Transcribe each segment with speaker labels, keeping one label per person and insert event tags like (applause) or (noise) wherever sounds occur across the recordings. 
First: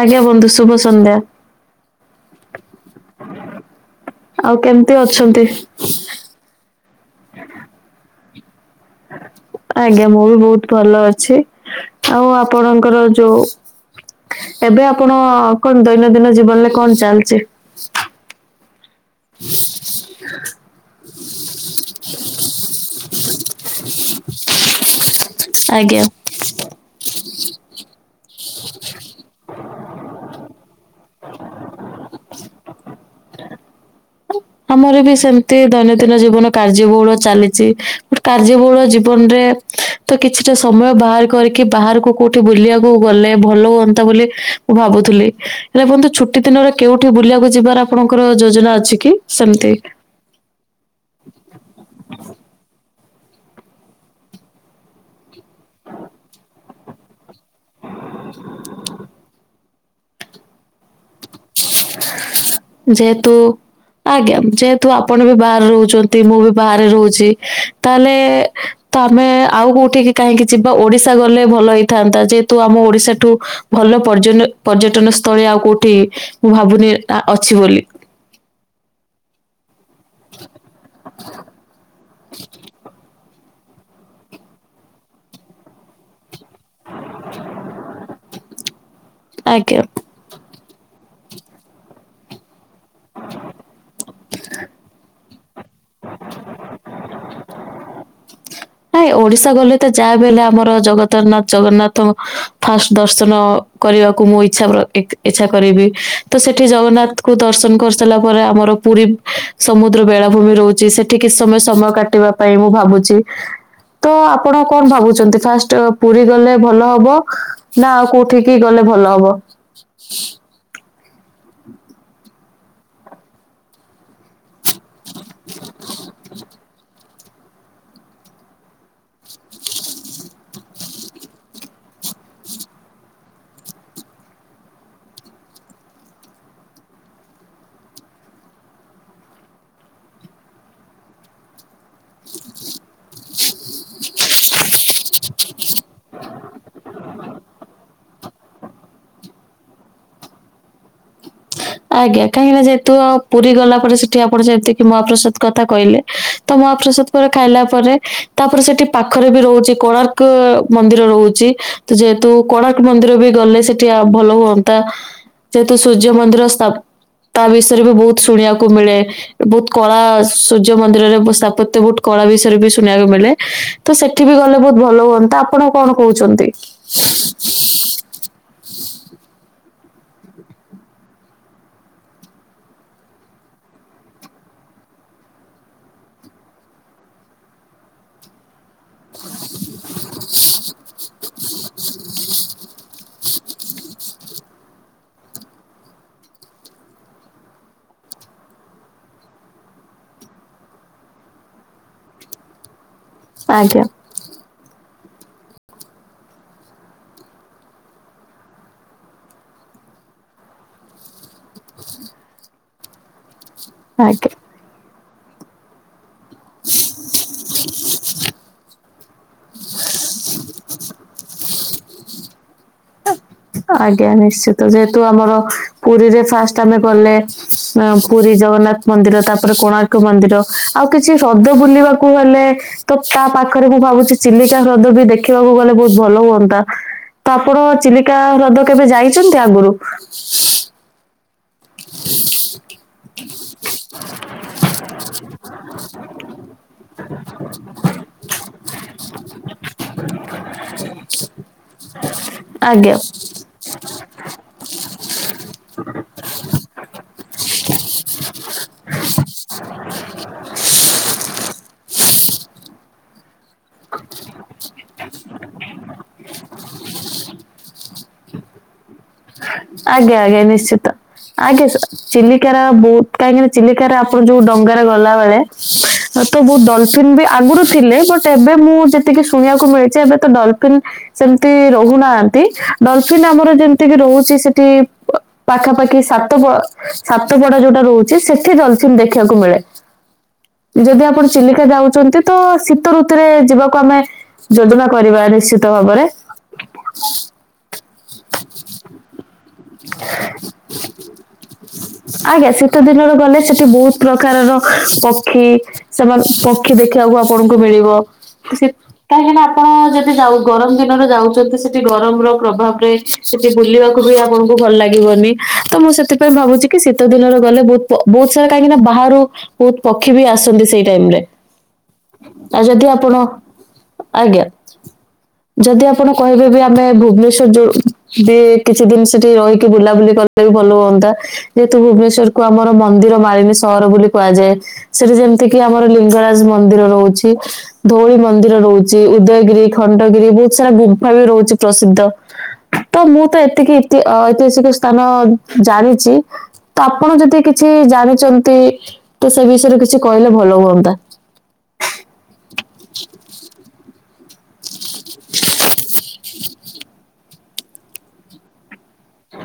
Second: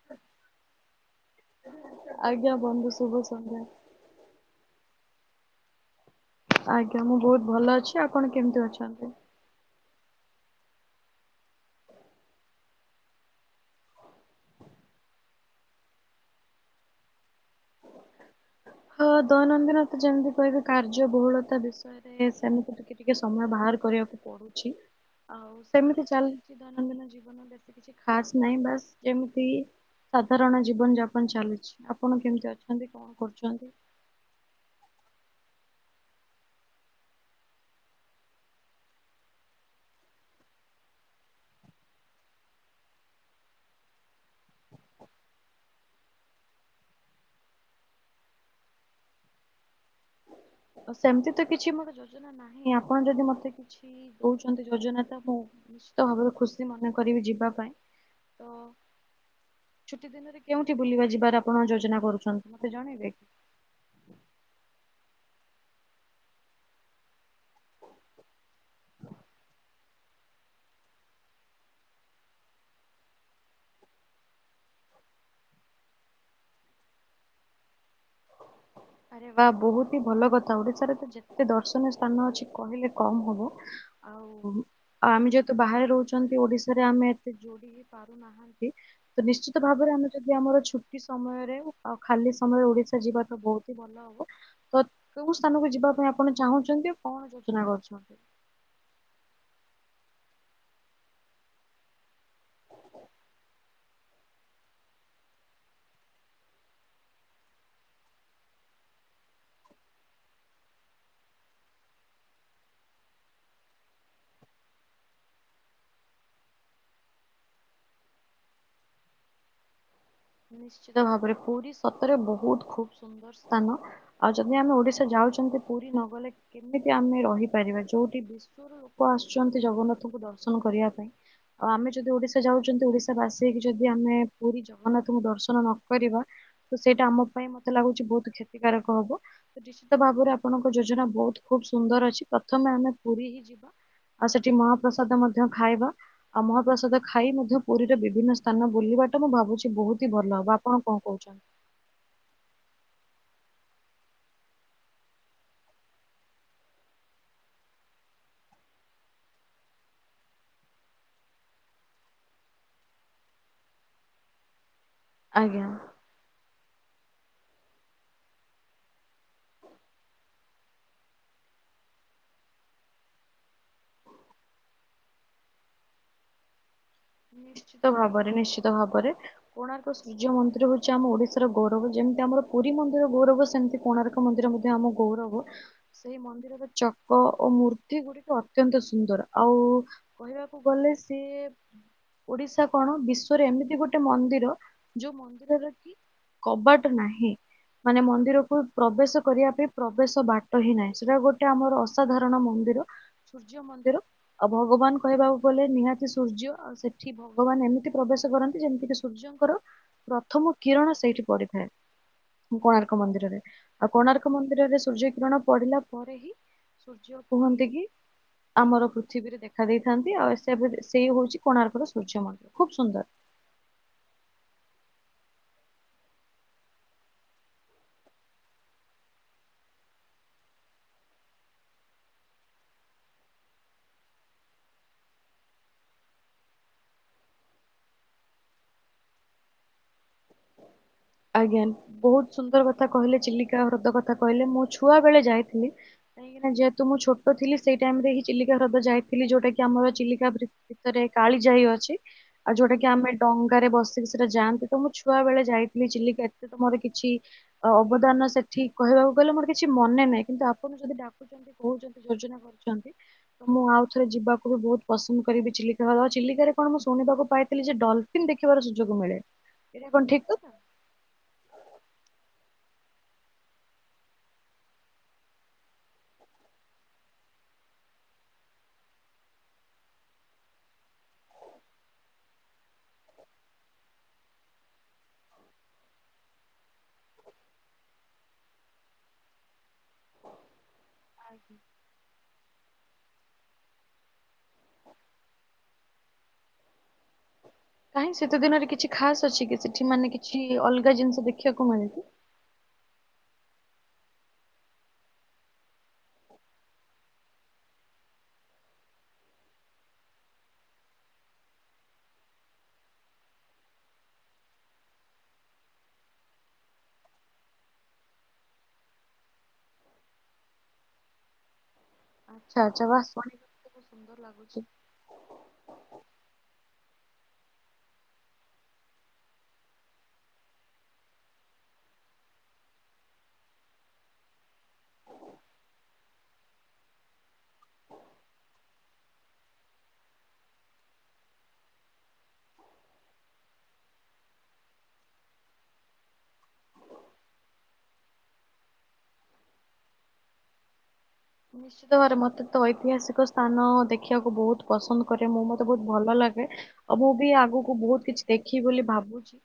Speaker 1: ଆଜ୍ଞା ବନ୍ଧୁ ଶୁଭ ସନ୍ଧ୍ୟା।
Speaker 2: ଆଜ୍ଞା ବନ୍ଧୁ ଶୁଭ ସନ୍ଧ୍ୟା।
Speaker 1: ଆଉ କେମିତି ଅଛନ୍ତି?
Speaker 2: ଆଜ୍ଞା ମୁଁ ବହୁତ ଭଲ ଅଛି ଆପଣ କେମିତି ଅଛନ୍ତି?
Speaker 1: ଆଜ୍ଞା ମୁଁ ବି ବହୁତ ଭଲ ଅଛି ଆଉ ଆପଣଙ୍କର ଯୋଉ ଏବେ ଆପଣ କଣ ଦୈନନ୍ଦିନ ଜୀବନରେ କଣ ଚାଲିଚି?
Speaker 2: ହଁ ଦୈନନ୍ଦିନ ତ ଯେମିତି କହିବି କାର୍ଯ୍ୟ ବହୁଳତା ବିଷୟରେ ସେମିତି ଟିକେ ଟିକେ ସମୟ ବାହାର କରିବାକୁ ପଡୁଛି। ଆଉ
Speaker 1: ଆଜ୍ଞା।
Speaker 2: ସେମିତି ଚାଲିଚି ଦୈନନ୍ଦିନ ଜୀବନ ବେଶୀ କିଛି ଖାସ ନାହିଁ ବାସ୍ ଯେମିତି ସାଧାରଣ ଜୀବନ ଯାପନ ଚାଲିଚି ଆପଣ କେମିତି ଅଛନ୍ତି କଣ କରୁଚନ୍ତି?
Speaker 1: ଆମର ବି ସେମିତି ଦୈନନ୍ଦିନ ଜୀବନ କାର୍ଯ୍ୟ ବହୁଳ ଚାଲିଚି କାର୍ଯ୍ୟବହୁଳ ଜୀବନରେ ତ କିଛିଟା ସମୟ ବାହାର କରିକି ବାହାରକୁ କୋଉଠି ବୁଲିବାକୁ ଗଲେ ଭଲ ହୁଅନ୍ତା ବୋଲି ମୁଁ ଭାବୁଥିଲି ହେଲେ ବନ୍ଧୁ ଛୁଟି ଦିନରେ କେଉଠି ବୁଲିବାକୁ ଯିବାର ଆପଣଙ୍କର ଯୋଜନା ଅଛି କି? ସେମତି
Speaker 2: ସେମତି ତ କିଛି ମୋର ଯୋଜନା ନାହିଁ ଆ ପଣ ଯଦି ମତେ କିଛି କହୁଚନ୍ତି ଯୋଜନା ତ ମୁଁ ନିଶ୍ଚିତ ଭାବରେ ଖୁସି ମନେ କରିବି ଯିବା ପାଇଁ ତ ଛୁଟି ଦିନରେ କେଉଁ ଟି ବୁଲିବା ଯିବାର ଆପଣ ଯୋଜନା କରୁଛନ୍ତି ମତେ ଜଣିବେ।
Speaker 1: ଯେହେତୁ ଆଜ୍ଞା ଯେହେତୁ ଆପଣ ବି ବାହାରେ ରହୁଚନ୍ତି ମୁଁ ବି ବାହାରେ ରହୁଚି ତାହେଲେ ତମେ ଆଉ କୋଉଠିକି କାହିଁକି ଯିବା ଓଡିଶା ଗଲେ ଭଲ ହେଇଥାନ୍ତା ଯେହେତୁ ଆମ ଓଡିଶାଠୁ ଭଲ ପର୍ଯ୍ୟନ ପର୍ଯ୍ୟଟନ ସ୍ଥଳୀ ଆଉ କୋଉଠି ମୁଁ ଭାବୁନି ଅଛି ବୋଲି।
Speaker 2: ଆରେ ବା ବହୁତ ହି ଭଲ କଥା ଓଡିଶାରେ ତ ଯେତେ ଦର୍ଶନୀୟ ସ୍ଥାନ ଅଛି କହିଲେ କମ ହବ। ଆଉ ଆମେ ଯେହେତୁ ବାହାରେ ରହୁଛନ୍ତି ଓଡିଶାରେ ଆମେ ଏତେ ଯୋଡି ହେ ପାରୁନାହାନ୍ତି ତ ନିଶ୍ଚିତ
Speaker 1: ଆଜ୍ଞା
Speaker 2: ଭାବରେ ଆମେ ଯଦି ଆମର ଛୁ ସମୟରେ ଆଉ ଖାଲି ସମୟରେ ଓଡିଶା ଯିବା ତ ବହୁତ ହି ଭଲ ହବ ତ ସାଙ୍ଗକୁ ଯିବା ପାଇଁ ଆପଣ ଚାହୁଁଛନ୍ତି କଣ ଯୋଜନା କରୁଛନ୍ତି?
Speaker 1: ନାଇ ଓଡିଶା ଗଲେ ତ ଯାହା ବି ହେଲେ ଆମର ଜଗତରନାଥ ଜଗନ୍ନାଥ ଫାଷ୍ଟ ଦର୍ଶନ କରିବାକୁ ମୁଁ ଇଛା ଇଛା କରିବି ତ ସେଠି ଜଗନ୍ନାଥଙ୍କୁ ଦର୍ଶନ କରିସାରିଲା ପରେ ଆମର ର ପୁରୀ ସମୁଦ୍ର ବେଳାଭୂମି ରହୁଛି ସେଠି କିଛି ସମୟ ସମୟ କାଟିବା ପାଇଁ ମୁଁ ଭାବୁଛି। ତ ଆପଣ କଣ ଭାବୁଛନ୍ତି ଫାଷ୍ଟ ପୁରୀ ଗଲେ ଭଲ ହବ ନା ଆଉ କୋଉଠିକି ଗଲେ ଭଲ ହବ? ହଁ।
Speaker 2: ନିଶ୍ଚିତ ଭାବରେ ପୁରୀ ସତରେ ବହୁତ ଖୁବ ସୁନ୍ଦର ସ୍ଥାନ ଆଉ ଯଦି ଯଦି ଆମେ ଓଡିଶା ଯାଉଛନ୍ତି ପୁରୀ ନ ଗଲେ କେମିତି ଆମେ ର ପାରିବା ଯୋଉଠି ବିଶ୍ଵର ଲୋକ ଆସୁଛନ୍ତି ଜଗନ୍ନାଥଙ୍କୁ ଦର୍ଶନ କରିବା ପାଇଁ ଆଉ ଆମେ ଯଦି ଓଡିଶା ଯାଉଛନ୍ତି ଓଡିଶାବାସି ହେଇକି ଯଦି ଆମେ ପୁରୀ ଜଗନ୍ନା ଦର୍ଶନ ନ କରିବା ତ ସେଇଟା ଆମ ପାଇଁ ମତେ ଲାଗୁଛି ବହୁତ କ୍ଷତିକାରକ ହବ ତ ନିଶ୍ଚିତ ଭାବେ ଭାବରେ ଆପଣଙ୍କ ଯୋଜନା ବହୁତ ଖୁବ ସୁନ୍ଦର ଅଛି ପ୍ରଥମେ ଆମେ ପୁରୀ ହିଁ ଯିବା। ଆଉ ସେଠୀ ମହାପ୍ରସାଦ ମଧ୍ୟ ଖାଇବା ଆଉ ମହାପ୍ରସାଦ ଖାଇ ମଧ୍ୟ ପୁରୀର ବିଭିନ୍ନ ସ୍ଥାନ ବୁଲିବାଟା ମୁଁ ଭାବୁଛି ବହୁତ ଭଲ ହବ ଆପଣ କଣ କହୁଛନ୍ତି?
Speaker 1: ଆଜ୍ଞା କାହିଁକି ନା ଯେହେତୁ ପୁରୀ ଗଲା ପରେ ସେଠି ଆପଣ ଯେମିତିକି ମହାପ୍ରସାଦ କଥା କହିଲେ ତ ମହାପ୍ରସାଦ ପରେ ଖାଇଲା ପରେ ତାପରେ ସେଠି ପାଖରେ ବି ରହୁଛି କୋଣାର୍କ ମନ୍ଦିର ରହୁଛି ତ ଯେହେତୁ କୋଣାର୍କ ମନ୍ଦିର ବି ଗଲେ ସେଠି ଭଲ ହୁଅନ୍ତା
Speaker 2: ଆଜ୍ଞା
Speaker 1: ଯେହେତୁ ସୂର୍ଯ୍ୟ ମନ୍ଦିର ତ୍ ତା ବିଷୟରେ ବି ବହୁତ ଶୁଣିବାକୁ ମିଳେ ବହୁତ କଳା ସୂର୍ଯ୍ୟ ମନ୍ଦିରରେ ସ୍ଥାପତ୍ୟ ବହୁତ କଳା ବିଷୟରେ ବି ଶୁଣିବାକୁ ମିଳେ ତ ସେଠି ବି ଗଲେ ବହୁତ ଭଲ ହୁଅନ୍ତା ଆପଣ କଣ କହୁଛନ୍ତି?
Speaker 2: ନିଶ୍ଚିତ ଭାବରେ ନିଶ୍ଚିତ ଭାବରେ କୋଣାର୍କ ସୂର୍ଯ୍ୟ ମନ୍ଦିର ହଉଛି ଆମ ଓଡିଶାର ଗୌରବ ଯେମିତି ମତି ଆମର ପୁରୀ ମନ୍ଦିର ଗୌରବ ସେମିତି କୋଣାର୍କ ମନ୍ଦିର ମଧ୍ୟ ଆମ ଗୌରବ ସେଇ ମନ୍ଦିରର ଓ ମୂର୍ତ୍ତି ଗୁଡିକ ଅତ୍ୟନ୍ତ ସୁନ୍ଦର ଆଉ କହିବାକୁ ଗଲେ ସିଏ ଓଡିଶା କଣ ବିଶ୍ଵରେ ଏମିତି ଗୋଟେ ମନ୍ଦିର ଯୋଉ ମନ୍ଦିରରେ କି କବାଟ ନାହିଁ। ମାନେ ମନ୍ଦିରକୁ ପ୍ରବେଶ କରିବା ପାଇଁ ପ୍ରବେଶ ବାଟ ହିଁ ନାହିଁ ସେଟା ଗୋଟେ ଆମର ଅସାଧାରଣ ମ ସୂର୍ଯ୍ୟ
Speaker 1: ଆଜ୍ଞା
Speaker 2: ମନ୍ଦିର ଆଉ ଭଗବାନ କହିବାକୁ ଗଲେ ନିହାତି ସୂର୍ଯ୍ୟ ଆଉ ସେ ସେଠ ଭଗବାନ ଏମିତି ପ୍ରବେଶ କରନ୍ତି ଯେମିତିକି ସୂର୍ଯ୍ୟଙ୍କର ପ୍ରଥମ କିରଣ ସେଇଠି ପଡିଥାଏ କୋଣାର୍କ ମନ୍ଦିରରେ ଆଉ
Speaker 1: ଆଜ୍ଞା
Speaker 2: କୋଣାର୍କ ମନ୍ଦିରରେ ସୂର୍ଯ୍ୟ କିିରଣ ପଢିଲା ପରେ ହିଁ ସୂର୍ଯ୍ୟ କୁହନ୍ତି କି ଆମର ପୃଥିବୀରେ ଦେଖା ଦେଇଥାନ୍ତି ଆଉ ସେ ସେଇ ହଉଛି କୋଣାର୍କର ସୂର୍ଯ୍ୟ ମନ୍ଦିର ଖୁବ ସୁନ୍ଦର
Speaker 1: ଆଜ୍ଞା ନିଶ୍ଚିତ ଯେହେତୁ ଆମର ପୁରୀରେ ଫାଷ୍ଟ ଆମେ ଗଲେ ପୁରୀ ଜଗନ୍ନାଥ ମନ୍ଦିର ତାପରେ କୋଣାର୍କ ମନ୍ଦିର ଆଉ କିଛି ହ୍ରଦ ବୁଲିବାକୁ ଗଲେ ପାଖରେ ମୁଁ ଭାବୁଛି ଚିଲିକା ହ୍ରଦ ବି ଦେଖିବାକୁ ଗଲେ ବହୁତ ଭଲ ହୁଅନ୍ତା ତ ଆପଣ ଚା ଚିଲିକା ହ୍ରଦ କେବେ ଯାଇଛନ୍ତି ଆଗରୁ?
Speaker 2: ଆଜ୍ଞା ବହୁତ ସୁନ୍ଦର କଥା କହିଲେ ଚିଲିକା ହ୍ରଦ କଥା କହିଲେ ମୁଁ ଛୁଆ ବେଳେ ଯାଇଥିଲି। କାଇଁକିନା ଯେହେତୁ ମୁଁ ଛୋଟଥିଲି ସେଇ ଟାଇମରେ ହିଁ ଚିଲିକା ହ୍ରଦ ଯାଇଥିଲି ଯୋଉଟା କି ଆମର ଚିଲିକା (unintelligible) ଭିତରେ କାଳୀଯାଇ ଅଛି। ଆଉ ଯୋଉଟା କିି
Speaker 1: ଆଜ୍ଞା
Speaker 2: ଆମେ ଡଙ୍ଗାରେ ବସିକି ସେଟା ଯାଆନ୍ତି ତ ମୁଁ ଛୁଆ ବେଳେ ଯାଇଥି ଏତେ ତ ମୋର କିଛି ଅବଦାନ ସେଠି କହିବାକୁ ଗଲେ ମୋର କିଛି ମନେ ନାହିଁ କିନ୍ତୁ ଆପଣ ଯଦି କହୁଛନ୍ତି ଯୋଜନା କରୁଛନ୍ତି ତ ମୁଁ ଆଉ ଥରେ ଯିବାକୁ ବି ବହୁତ ପସନ୍ଦ କରିବି ଚିଲିକା ହବା ଚିଲିକାରେ କଣ ମୁଁ ଶୁଣିବାକୁ ପାଇଥିଲି ଯେ ଡଲଫିନ୍ ଦେଖିବାର ସୁଯୋଗ ମିଳେ ଏଇଟା କଣ
Speaker 1: ଆଜ୍ଞା
Speaker 2: ଠିକ
Speaker 1: ଆଜ୍ଞା ନିଶ୍ଚିତ ଆଜ୍ଞା ଚିଲିକାର ବ କାହିଁକିନା ଚିଲିକାରେ ଆପଣ ଯୋଉ ଡଙ୍ଗାରେ ଗଲା ବେଳେ ତ ବହୁତ ଡଲଫନ୍ ବି ଆଗରୁ ଥିଲେ ବଟ ଏବେ ମୁଁ ଯେତିକି ଶୁଣିବାକୁ ମିଳିଛି ଏବେ ତ ଡଲଫିିନ ସେମିତି ରହୁନାହାନ୍ତି ଡଲଫିନ୍ ଆମର ଯେମିତିକି ରହୁଛି ସେଠି ପାଖାପାଖି ସାତ ପ ସାତ ପଡା ଯୋଉଟା ରହୁଚି, ସେଠି ଡଲଫିନ୍ ଦେଖିବାକୁ ମିଳେ। ଯଦି ଆପଣ ଚିଲିକା ଯାଉଚନ୍ତି ତ ଶୀତ ଋତୁରେ ଯିବାକୁ ଆମେ ଯୋଜନା କରିବା ନିଶ୍ଚିତ ଭାବରେ (inaudible)
Speaker 2: କାଇଁ ଶୀତ ଦିନରେ କିଛି ଖାସ ଅଛି କି ସେଠି ମାନେ କିଛି ଅଲଗା ଜିନିଷ ଦେଖିବାକୁ ମିଳେ କି?
Speaker 1: ଆଜ୍ଞା ଶୀତ ଦିନରେ ଗଲେ ସେଠି ବହୁତ ପ୍ରକାରର ପକ୍ଷୀ, ସେମାନେ ପକ୍ଷୀ ଦେଖିବାକୁ ଆପଣଙ୍କୁ ମିଳେ। ଳିବ। ସେ କାହିଁକିନା ଆପଣ ଯଦି ଯାଉ ଗରମ ଦିନରେ ଯାଉଚନ୍ତି ସେଠି ଗରମର ପ୍ରଭାବରେ ଯେ ବୁଲିବାକୁ ବୁଲିବା ଆପଣଙ୍କୁ ଭଲ ଲାଗିବନି। ତ ମୁଁ ସେଥିପାଇଁ ଭାବୁଚି କି ଶୀତ ଦିନରେ ଗଲେ ବହୁତ ପ ବହୁତ ସାରା କାହିଁକି ନା ବ ବାହାରୁ ବହୁତ ପକ୍ଷୀ ବି ଆସନ୍ତି ସେଇ ଟାଇମ ରେ ଆଉ
Speaker 2: ଆଚ୍ଛା
Speaker 1: ଯଦି
Speaker 2: ଆଚ୍ଛା। ବାସ୍
Speaker 1: ଆପଣ
Speaker 2: ସୁନ୍ଦର
Speaker 1: ଆଜ୍ଞା
Speaker 2: ଲାଗୁଚି।
Speaker 1: ଯଦି ଆପଣ କହିବେ ବି ଆମେ ଭୁବନେଶ୍ଵର ଯୋଉ ଡିଏ କିଛି ଦିନ ସେଠି ରହିକି ବୁଲାବୁଲି କରି ପାରୁ ଭଲ ହୁଅନ୍ତା, ଯେହେତୁ ଭୁବନେଶ୍ୱରକୁ ଆମର ମନ୍ଦିର ମାଳିନୀ ସହ ହର ବୋଲି କୁହାଯାଏ ସେଠି ଯେମିତିକି ଆମର ଲିଙ୍ଗ ମନ୍ଦିର ରହୁଚି, ଧଉଳି ମନ୍ଦିର ରହୁଚି, ଉଦୟଗିରି, ଖଣ୍ଡଗିରି ବହୁତ ସାରା ଗୁମ୍ଫା ବି ରହୁଚି ପ୍ରସିଦ୍ଧ ତ ମୁଁ ତ ଏତେ ତିକି ତି ଐତିହାସିକ ସ୍ଥାନ ଜାଣିଚି ତ ଆପଣ ଯଦି କିଛି ଜାଣିଚନ୍ତି ତ ସେ ବିଷୟରେ କିଛି କହିଲେ ଭଲ ହୁଅନ୍ତା।
Speaker 2: ନିଶ୍ଚିତ ଭାବରେ ମତେ ତ ଐତିହାସିକ ସ୍ଥାନ ଦେଖ ଖିବାକୁ ବହୁତ ପସନ୍ଦ କରେ ମୁଁ ମତେ ବହୁତ ଭଲ ଲାଗେ ଆଉ ମୁଁ ବି ଆଗକୁ ବହୁତ କିଛି ଦେଖିବି ବୋଲି ଭାବ ବୁଚି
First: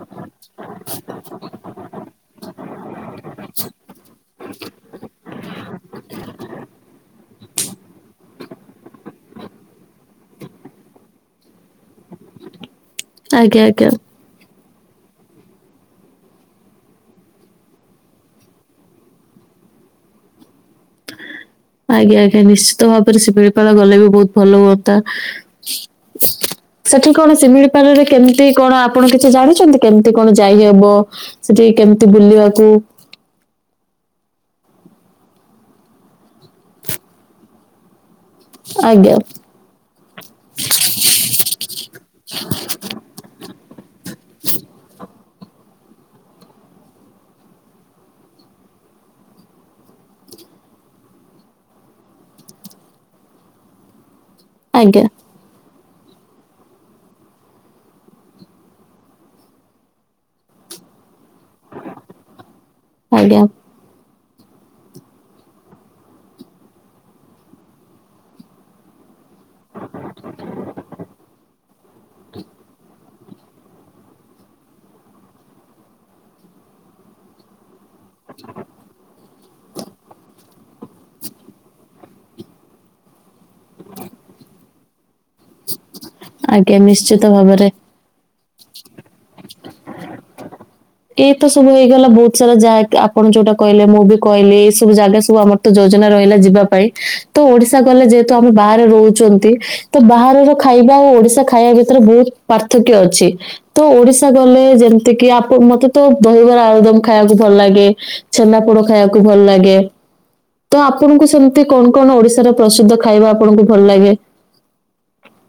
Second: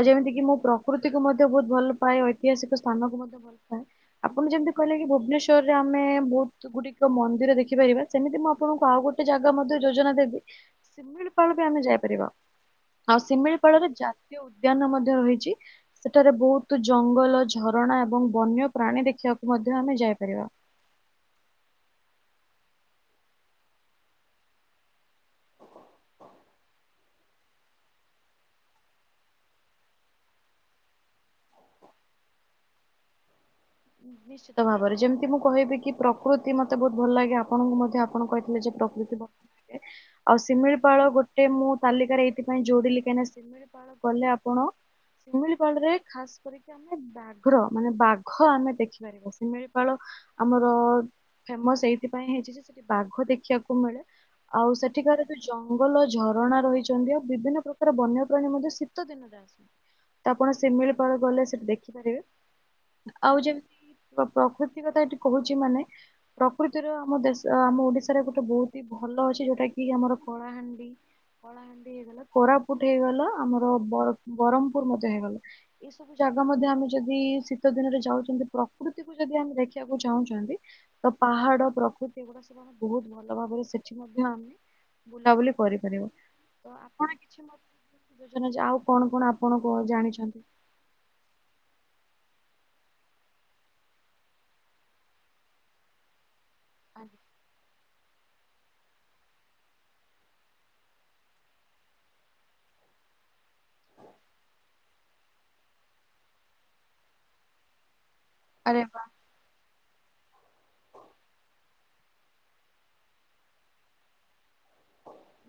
Speaker 2: ଆଉ ଯେମିତି କି ମୁଁ ପ୍ରକୃତି କ ମଧ୍ୟ ବହୁତ ଭଲ ପାଏ ଐତିହାସିକ ସ୍ଥାନକୁ ମଧ୍ୟ ଭଲ ପାଏ। ଆପଣ ଯେମିତି କହିଲେ କି ଭୁବନେଶ୍ଵରରେ ଆମେ ବହୁତ ଗୁଡିକ ମନ୍ଦିର ଦେଖିପାରିବା, ସେମିତି ମୁଁ ଆପଣଙ୍କୁ ଆଉ ଗୋଟେ ଜାଗା ମଧ୍ୟ ଯୋଜନା ଦେବି ଶିମି ପାଳ ବି ଆମେ ଯାଇପାରିବା ଆଉ
Speaker 1: ଆଜ୍ଞା
Speaker 2: ଶିମିଳିପାଳରେ
Speaker 1: ଆଜ୍ଞା
Speaker 2: ଜାତୀୟ ଉଦ୍ ଦ୍ୟାନ ମଧ୍ୟ ରହିଚି। ସେଠାରେ ବହୁତ ଜଙ୍ଗଲ ଝରଣା ଏବଂ ବନ୍ୟ ପ୍ରାଣୀ ଦେଖିବାକୁ ମଧ୍ୟ ଧ୍ୟ ଆମେ ଯାଇପାରିବା।
Speaker 1: (inaudible) ଆଜ୍ଞା ଆଜ୍ଞା। ନିଶ୍ଚିତ ଭାବରେ ଶିପିଳିପାଳା ଗଲେ ବି ବହୁତ ଭଲ ହୁଅନ୍ତା। ସେଠି କଣ ଶିମିଳିପାଳରେ କେମିତି କଣ ଆପଣ କିଛି ଜାଣିଚନ୍ତି କେମିତି କଣ ଯାଇହବ ସେଠି କେମିତି ବୁଲିବାକୁ
Speaker 2: ନିଶ୍ଚିତ ଭାବରେ ଯେମିତି ମୁଁ କହିବି କି ପ୍ରକୃତି ମତେ ବହୁତ ଭଲ ଲାଗେ ଆପଣଙ୍କୁ ମଧ୍ୟ ପଣ କହିଥିଲେ ଯେ
Speaker 1: ଆଜ୍ଞା
Speaker 2: ପ୍ରକୃତି ଭଲ ଲାଗେ ଆଉ ସିମିଳିପାଳ ଗୋଟେ ମୁଁ ତାଲିକାରେ ଏଇଥିପାଇଁ ଯୋଡିଲି କା ଇନା ଶିମିଳି କଲେ ଆପଣ ଶିମିଳିପାଳରେ ଖାସ କରିକି ଆମେ ବାଘ୍ର ମାନେ ବାଘ ଘ ଆମେ ଦେଖିପାରିବା ଶିମିଳିପାଳ ଆମର ଫେମସ ସେଇଥିପାଇଁ ହେଇଚି ଯେ ସେଠି ବାଘ ଦେଖ ଖିବାକୁ ମିଳେ ଆଉ
Speaker 1: ଆଜ୍ଞା
Speaker 2: ସେଠିକାର ଯୋଉ ଜଙ୍ଗ ଙ୍ଗଲ ଝରଣା ରହିଚନ୍ତି ଆଉ ବିଭିନ୍ନ ପ୍ରକାର ବନ୍ୟ ପ୍ରାଣୀ ମଧ୍ୟ ଶୀତ ଦିନରେ ଆସନ୍ତି। ତ ଆପଣ ଶିମିଳିପଳ ଗଲେ ସେଠି ଦେଖିପାରିବେ। ଆଉ
Speaker 1: ଆଜ୍ଞା।
Speaker 2: ଯେମିତି ପ୍ରକୃତି କଥା ଏଠି କହୁଚି ମାନେ ପ୍ରକୃତିର ଆମ ଦେଶ ଆମ ଓଡିଶାରେ ଗୋଟେ ବହୁତ ହି ଭଲ ଅଛ ଛି, ଯୋଉଟା କି ଆମର କଳାହାଣ୍ଡି କଳାହାଣ୍ଡି ହେଇଗଲା କୋରାପୁଟ ହେଇଗଲା ଆମର ବର ବରମ୍ପୂର୍ ମଧ୍ୟ ହେଇଗଲା। ଏଇ ସବୁ ଜାଗା ମଧ୍ୟ ଆମେ ଯଦି ସି ତ ଦିନରେ ଯାଉଚନ୍ତି ପ୍ରକୃତିକୁ ଯ ଦି ଆମେ ଦେଖିବାକୁ ଚାହୁଁଚନ୍ତି ଓ ପାହାଡ ପ୍ରକୃତି ଗୁଡା ସେମାନେ ବହୁତ ଭଲ ଭାବରେ ସେଠି ମଧ୍ୟ ଆମେ ବୁଲାବୁଲି କରିପାରିବା।
Speaker 1: ଆଜ୍ଞା
Speaker 2: ତ ଆପଣ
Speaker 1: ନିଶ୍ଚିତ
Speaker 2: କିଛି
Speaker 1: ଭାବରେ
Speaker 2: ଯୋଜନା ଆଉ କଣ କଣ ଆପଣ କ ଜାଣିଛନ୍ତି?
Speaker 1: ଏଇ ତ ସବୁ ହେଇଗଲା ବହୁତ ସାରା ଜାଗ ଆପଣ ଯୋଉଟା କହିଲେ ମୁଁ ବି କହିଲି ଏଇ ସବୁ ଜାଗା ସବୁ ଆମର ତ ଜୟ ଯୋଜନା ରହିଲା ଯିବା ପାଇଁ ତ ଓଡିଶା ଗଲେ ଯେହ ତ ଆମେ ବାହାରେ ରହୁଛନ୍ତି ତ ବାହାରର ଖାଇବା ଓ ଓଡିଶା ଖାଇବା ଭିତରେ ବହୁତ ପାର୍ଥକ୍ୟ ଅଛି। ତ ଓଡିଶା ଗଲେ ଯେମତି କି ଆପ ମତେ ତ ଦହିବରା ଆଳୁଦମ ଖାଇବାକୁ ଭଲ ଲାଗେ ଛେନା
Speaker 2: ଆରେ
Speaker 1: ପୋଡ
Speaker 2: ବା
Speaker 1: ଖାଇବାକୁ ଭଲ ଲାଗେ। ତ ଆପଣଙ୍କୁ ସେମିତି କଣ କଣ ଓଡିଶାର ପ୍ରସିଦ୍ଧ ଖାଇବା ଆପଣଙ୍କୁ ଭଲ ଲାଗେ?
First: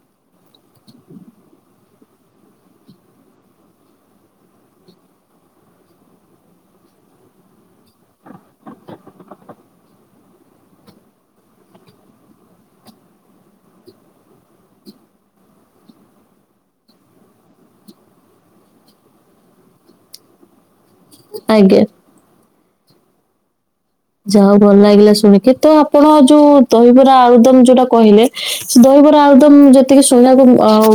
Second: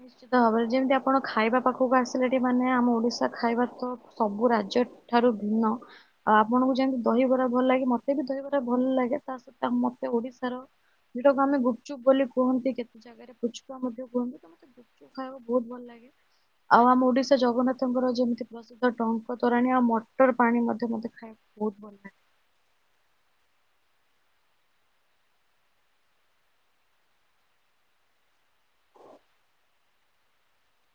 Speaker 2: ନିଶ୍ଚିତ ଭାବରେ ଯେମିତି ଆପଣ ଖାଇବା ପାଖକୁ ଆସିଲେଠି ମାନେ ଆମ ଓଡିଶା ଖାଇବା ତ ସବୁ ରାଜ୍ୟ ଠାରୁ ଭିନ୍ନ ଆଉ ଆପଣଙ୍କୁ ଯେମିତି ଦହିବରା ଭଲ ଲାଗେ ମତେ ବି ଦହିବରା ଭଲ ଲାଗେ ତା ସହିତ ଆ ଓଡିଶାର ଯୋଉଟାକୁ ଆମେ ଗୁପଚୁପ ବୋଲି କୁହନ୍ତି କେତେ ଜାଗାରେ ପୁଚୁପା ମଧ୍ୟ କୁହନ୍ତି। ତୁ ଖାଇବା ବହୁତ ଭଲ ଲାଗେ। ଆଉ ଆମ ଓଡିଶା ଜଗନ୍ନାଥଙ୍କର ଯେମିତି ପ୍ରସିଦ୍ଧ ଟଙ୍କ ତୋରାଣୀ ଆଉ ମଟର ପାଣି ମଧ୍ୟ ମତେ ଖାଇବାକୁ
Speaker 1: ଆଜ୍ଞା
Speaker 2: ବହୁତ ଭଲ ଲାଗେ।
Speaker 1: ଯାହେଉ ଭଲ ଲାଗିଲା ଶୁଣିକି ତ ଆପଣ ଯୋଉ ଦହିବରା ଆଳୁଦମ ଯୋଉଟା କହିଲେ ସେ ଦ ଦହିବରା ଆଳୁଦମ ଯେତିକି ଶୁଣିବାକୁ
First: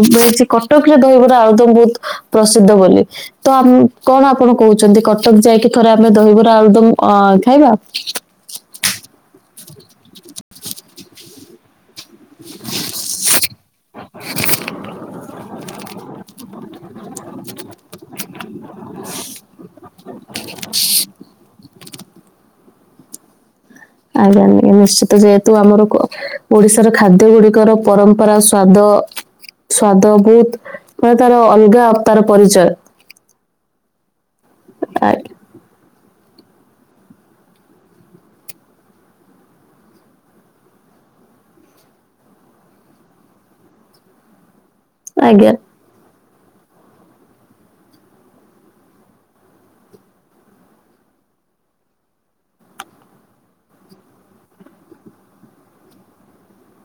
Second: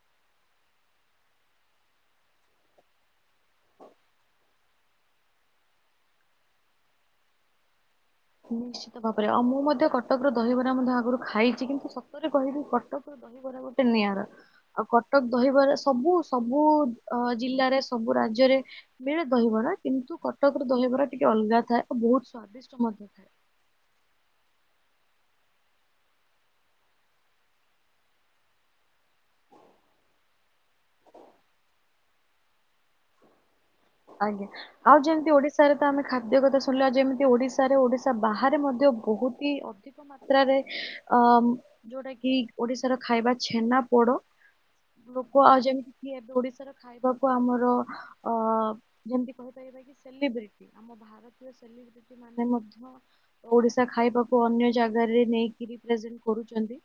Speaker 1: ମିଳିଛି କଟକରେ ଦହିବରା ଆଳୁଦମ ବହୁତ ପ୍ରସିଦ୍ଧ ବୋଲି ତ କଣ ଆପଣ କହୁଛନ୍ତି କଟକ ଯାଇକି ଥରେ ଆମେ ଦହିବରା ଆଳୁଦମ ଅ ଖାଇବା?
Speaker 2: ନିଶ୍ଚିତ ଭାବରେ ଆଉ ମୁଁ ମଧ୍ୟ କ ଟକର ଦହିବରା ମଧ୍ୟ ଆଗରୁ ଖାଇଛି କିନ୍ତୁ ସତରେ କହିବି କଟକର ଦହିବରା ଗୋଟେ ନିଆରା ଆଉ କଟକ ଦହିବାର ସବୁ ସବୁ ଜିଲ୍ଲାରେ ସବୁ ରାଜ୍ୟରେ ମିଳେ ଦହିବ କିନ୍ତୁ କଟକ ର ଦହିବରା ଟିକେ ଅଲଗା ଥାଏ ଆଉ ବହୁତ ସ୍ଵାଦିଷ୍ଟ ମଧ୍ୟ। ଥାଏ।
Speaker 1: ଆଜ୍ଞା ନିଶ୍ଚିତ ଯେହେତୁ ଆମର ଓଡିଶାର ଖାଦ୍ୟ ଗୁଡିକର ପରମ୍ପରା ସ୍ଵାଦ ସ୍ଵାଦ ବହୁତ ମାନେ ତାର ଅଲଗା ତାର ପରିଚୟ,
Speaker 2: ଆଜ୍ଞା ଆଉ
Speaker 1: ଆ-
Speaker 2: ଯେମିତି ଓଡିଶାରେ ତ ଆମେ। ଖାଦ୍ୟ କଥା ଶୁଣିଲା ଯେମିତି ଓଡିଶାରେ ଓଡିଶା ବାହାରେ ମଧ୍ୟ ବହୁତ ହି ମାତ୍ରାରେ ଅ ଯୋଉଟା କିି ଓଡିଶାର ଖାଇବା ଛେନା ପୋଡ଼। ଲୋକ
Speaker 1: ଆଜ୍ଞା
Speaker 2: ଆଉ ଯେମିତି କି ଏବେ ଓଡିଶାର ଖାଇବାକୁ ଆମର ଅ ଯେମତି କହିପାରିବା କି ସେଲିବ୍ରିଟି ଆମ ଭାରତୀୟ ସେଲିବ୍ରିଟି ମାନେ ମଧ୍ୟ ଓଡିଶା (inaudible) ଖାଇବାକୁ ଅନ୍ୟ ଜାଗାରେ ନେଇକିରି ପ୍ରେଜେଣ୍ଟ କରୁଛନ୍ତି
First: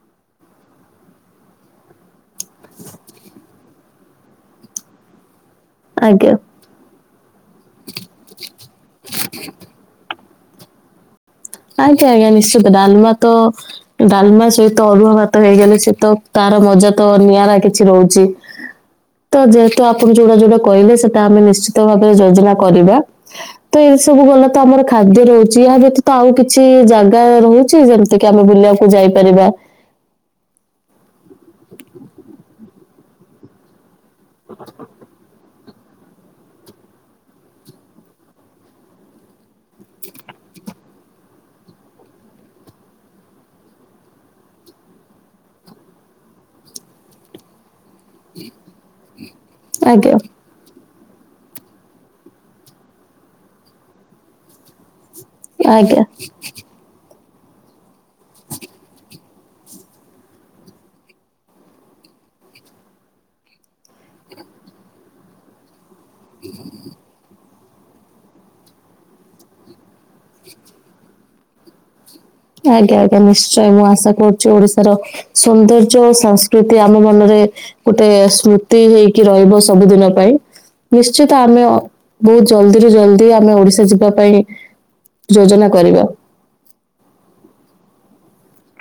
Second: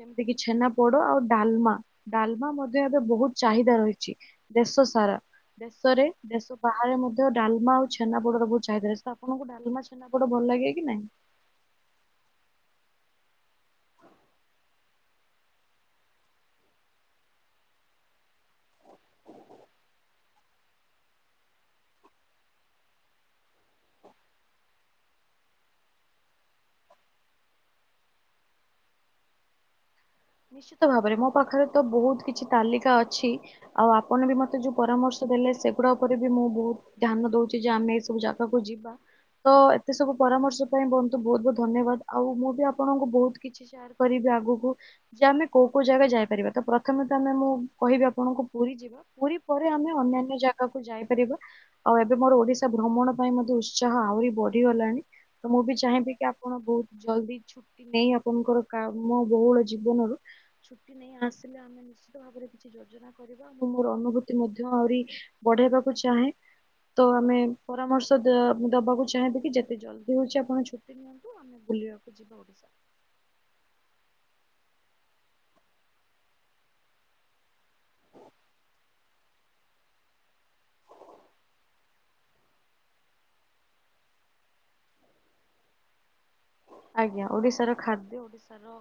Speaker 2: ଯେମତି କି ଛେନାପୋଡ଼ ଆଉ ଡାଲ ମା ଡାଲମା ମଧ୍ୟ ଏବେ ବହୁତ ଚାହିଦା ରହିଛି ଦେଶ ସାରା। ଦେଶରେ
Speaker 1: ଆଜ୍ଞା
Speaker 2: ଦେଶ ବାହାରେ ମଧ୍ୟ ଡାଲମା ଆଉ ଛେନାପୋଡ଼ ର ବହୁତ ଚାହିଦା ଅଛି ତ ଆପଣଙ୍କୁ ଡାଲମା ଛେନାପୋ ପୋଡ଼ ଭଲ ଲାଗେ କି ନାଇଁ?
Speaker 1: ଆଜ୍ଞା ଆଜ୍ଞା ନିଶ୍ଚିତ ଡାଲମା ତ ଡାଲମା ସହିତ ଅରୁଆ ଭାତ ହେଇଗଲେ ସେତ ମଜା ତ ନିଆରା କିଛି ରହୁଚି ତ ଯେହେତୁ ଆପଣ ଯୋଉଟା ଯୋଉଟା କହିଲେ ସେଟା ଆମେ ନିଶ୍ଚିତ ଭାବରେ ଯୋଜନା କରିବା ତ ଏ ସବୁ ଗଲାତ ଆମର ଖାଦ୍ୟ ରହୁଛି ଏହା ବ୍ୟତ ତ ଆଉ କିଛି ଜାଗା ରହୁଛି ଯେମିତି କି ଆମେ ବୁଲିବାକୁ ଯାଇପାରିବା,
Speaker 2: ନିଶ୍ଚିତ ଭାବରେ ମୋ ପାଖରେ ତ ବହୁତ କିଛି ତାଲିକା ଅଛି ଆଉ, ଆପଣ ବି ମତେ ଯୋଉ ପରାମର୍ଶ ଦେଲେ ସେ କୁକୁଡ଼ା ଉପରେ ବି ମୁଁ ବହୁତ ଧ୍ୟାନ ଦଉଛି ଯେ ଆମେ ଏଇ ସବୁ ଜାଗାକୁ ଯିବା। ତ ଏତେ ସବୁ ପରାମର୍ଶ ପାଇଁ ବନ୍ତୁ ବହୁତ ବହୁତ ଧନ୍ୟବାଦ ଆଉ ମୁଁ ବି ଆପଣଙ୍କୁ ବହୁତ କିଛି ସେୟାର କରିବି। ଆଗକୁ ଯେ ଆମେ କୋଉ କୋଉ ଜାଗା ଯାଇପାରିବା ତ ପ୍ରଥମେ ତ ଆମେ ମୁଁ କହିବି ଆପଣଙ୍କୁ ପୁରୀ ଯିବା ପୁରୀ ପରେ ଆମେ
Speaker 1: ଆଜ୍ଞା
Speaker 2: ଅନ୍ୟାନ୍ୟ ଜାଗାକୁ ଯାଇପାରିବା ଆଉ ଏବେ ମୋର ଓଡିଶା ଭ୍ରମଣ ପାଇଁ ମଧ୍ୟ ଉତ୍ସାହ ଆହୁରି ବଢିଗଲାଣି। ତ ମୁଁ ବି
Speaker 1: ଆଜ୍ଞା
Speaker 2: ଚାହିଁବି କି ଆପଣ ବହୁତ ଜଲଦି ଛୁଟି ନେଇ ଆପଣଙ୍କର କାମ ବହୁଳ ଜୀବନରୁ ଛୁଟି ନେଇ ଆସିଲେ ଆମେ ନିଶ୍ଚିତ ଭାବରେ କିଛି ଯୋଜନା କରିବା ଆ ମୋର ଅନୁଭୂତି ମଧ୍ୟ ଆହୁରି ବଢେଇବାକୁ ଚାହେଁ ତ ଆମେ ପରାମର୍ଶ ଦବାକୁ ଚାହିଁବିକି ଯେତେ ଜଲ୍ଦି ହଉଛି ଆପଣ ଛୁଟି ନିଅନ୍ତୁ ଆମେ ବୁଲିବାକୁ ଯିବା ଓଡିଶା।
Speaker 1: ଆଜ୍ଞା ଆଜ୍ଞା ନିଶ୍ଚୟ ମୁଁ ଆଶା କରୁ ଓଡିଶାର ସୌନ୍ଦର୍ଯ୍ୟ ସଂସ୍କୃତି ଆମ ମନରେ ଗୋଟେ ସ୍ମୃତି ହେଇ କି ରହିବ ସବୁଦିନ ପାଇଁ। ନିଶ୍ଚିତ ଆମେ ବହୁତ ଜଲଦିରୁୁ ଜଲଦି ଆମେ ଓଡିଶା ଯିବା ପାଇଁ ଯୋଜନା କରିବାି।
Speaker 2: ଆଜ୍ଞା ଓଡିଶାର ଖାଦ୍ୟ ଓଡିଶାର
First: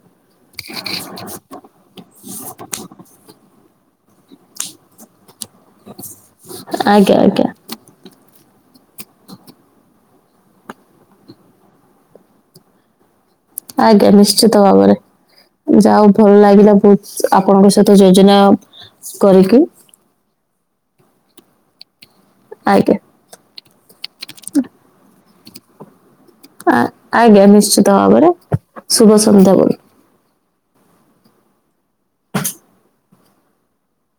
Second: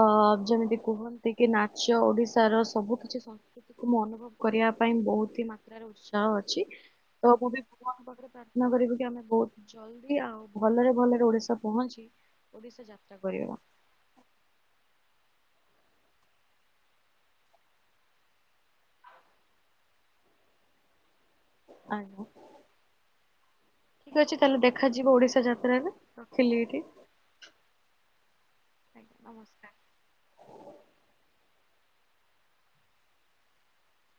Speaker 2: ଅ ଯେମିତି କୁହନ୍ତି କି ନା ଚ ଓଡ଼ିଶାର ସବୁ କିିଛି ସଂସ୍କୃତିକୁ ମୁଁ ଅନୁଭବ କରିବା ପାଇଁ ବହୁତ ହି ମାତ୍ରାରେ ଉତ୍ସାହ ଅଛି। ଚି
Speaker 1: ଆଜ୍ଞା
Speaker 2: ତ
Speaker 1: ଆଜ୍ଞା
Speaker 2: ମୁଁ ବି ଭଗବାନଙ୍କ ପାଖରେ ପ୍ରା ପ୍ରନ କରିବୁ କି ଆମେ ବହୁତ ଜଲ୍ଦି ଆଉ ଭଲରେ ଭଲରେ ଓଡିଶା ପହଞ୍ଚି ଓଡିଶା ଯାତ୍ରା କରିବା।
Speaker 1: ଆଜ୍ଞା ନିଶ୍ଚିତ ଭାବରେ ଯାହା ଭଲ ଲାଗିଲା ବହୁତ ଆପଣଙ୍କ ସହିତ ଯୋଜନା କରିକି। ହ
Speaker 2: ଆଜ୍ଞା
Speaker 1: ଆଜ୍ଞା
Speaker 2: ଠିକ ଅଛି ତାହେଲେ ଦେଖାଯିବ ଓଡିଶା ଯାତ୍ରାରେ। ରଖିଲି
Speaker 1: ଆ
Speaker 2: ଏଇଠି
Speaker 1: ଆଜ୍ଞା ନିଶ୍ଚିତ ଭାବରେ ଶୁଭ
Speaker 2: ଆଜ୍ଞା ନମସ୍କାର।
Speaker 1: ସନ୍ଧ୍ୟଭାବରେ।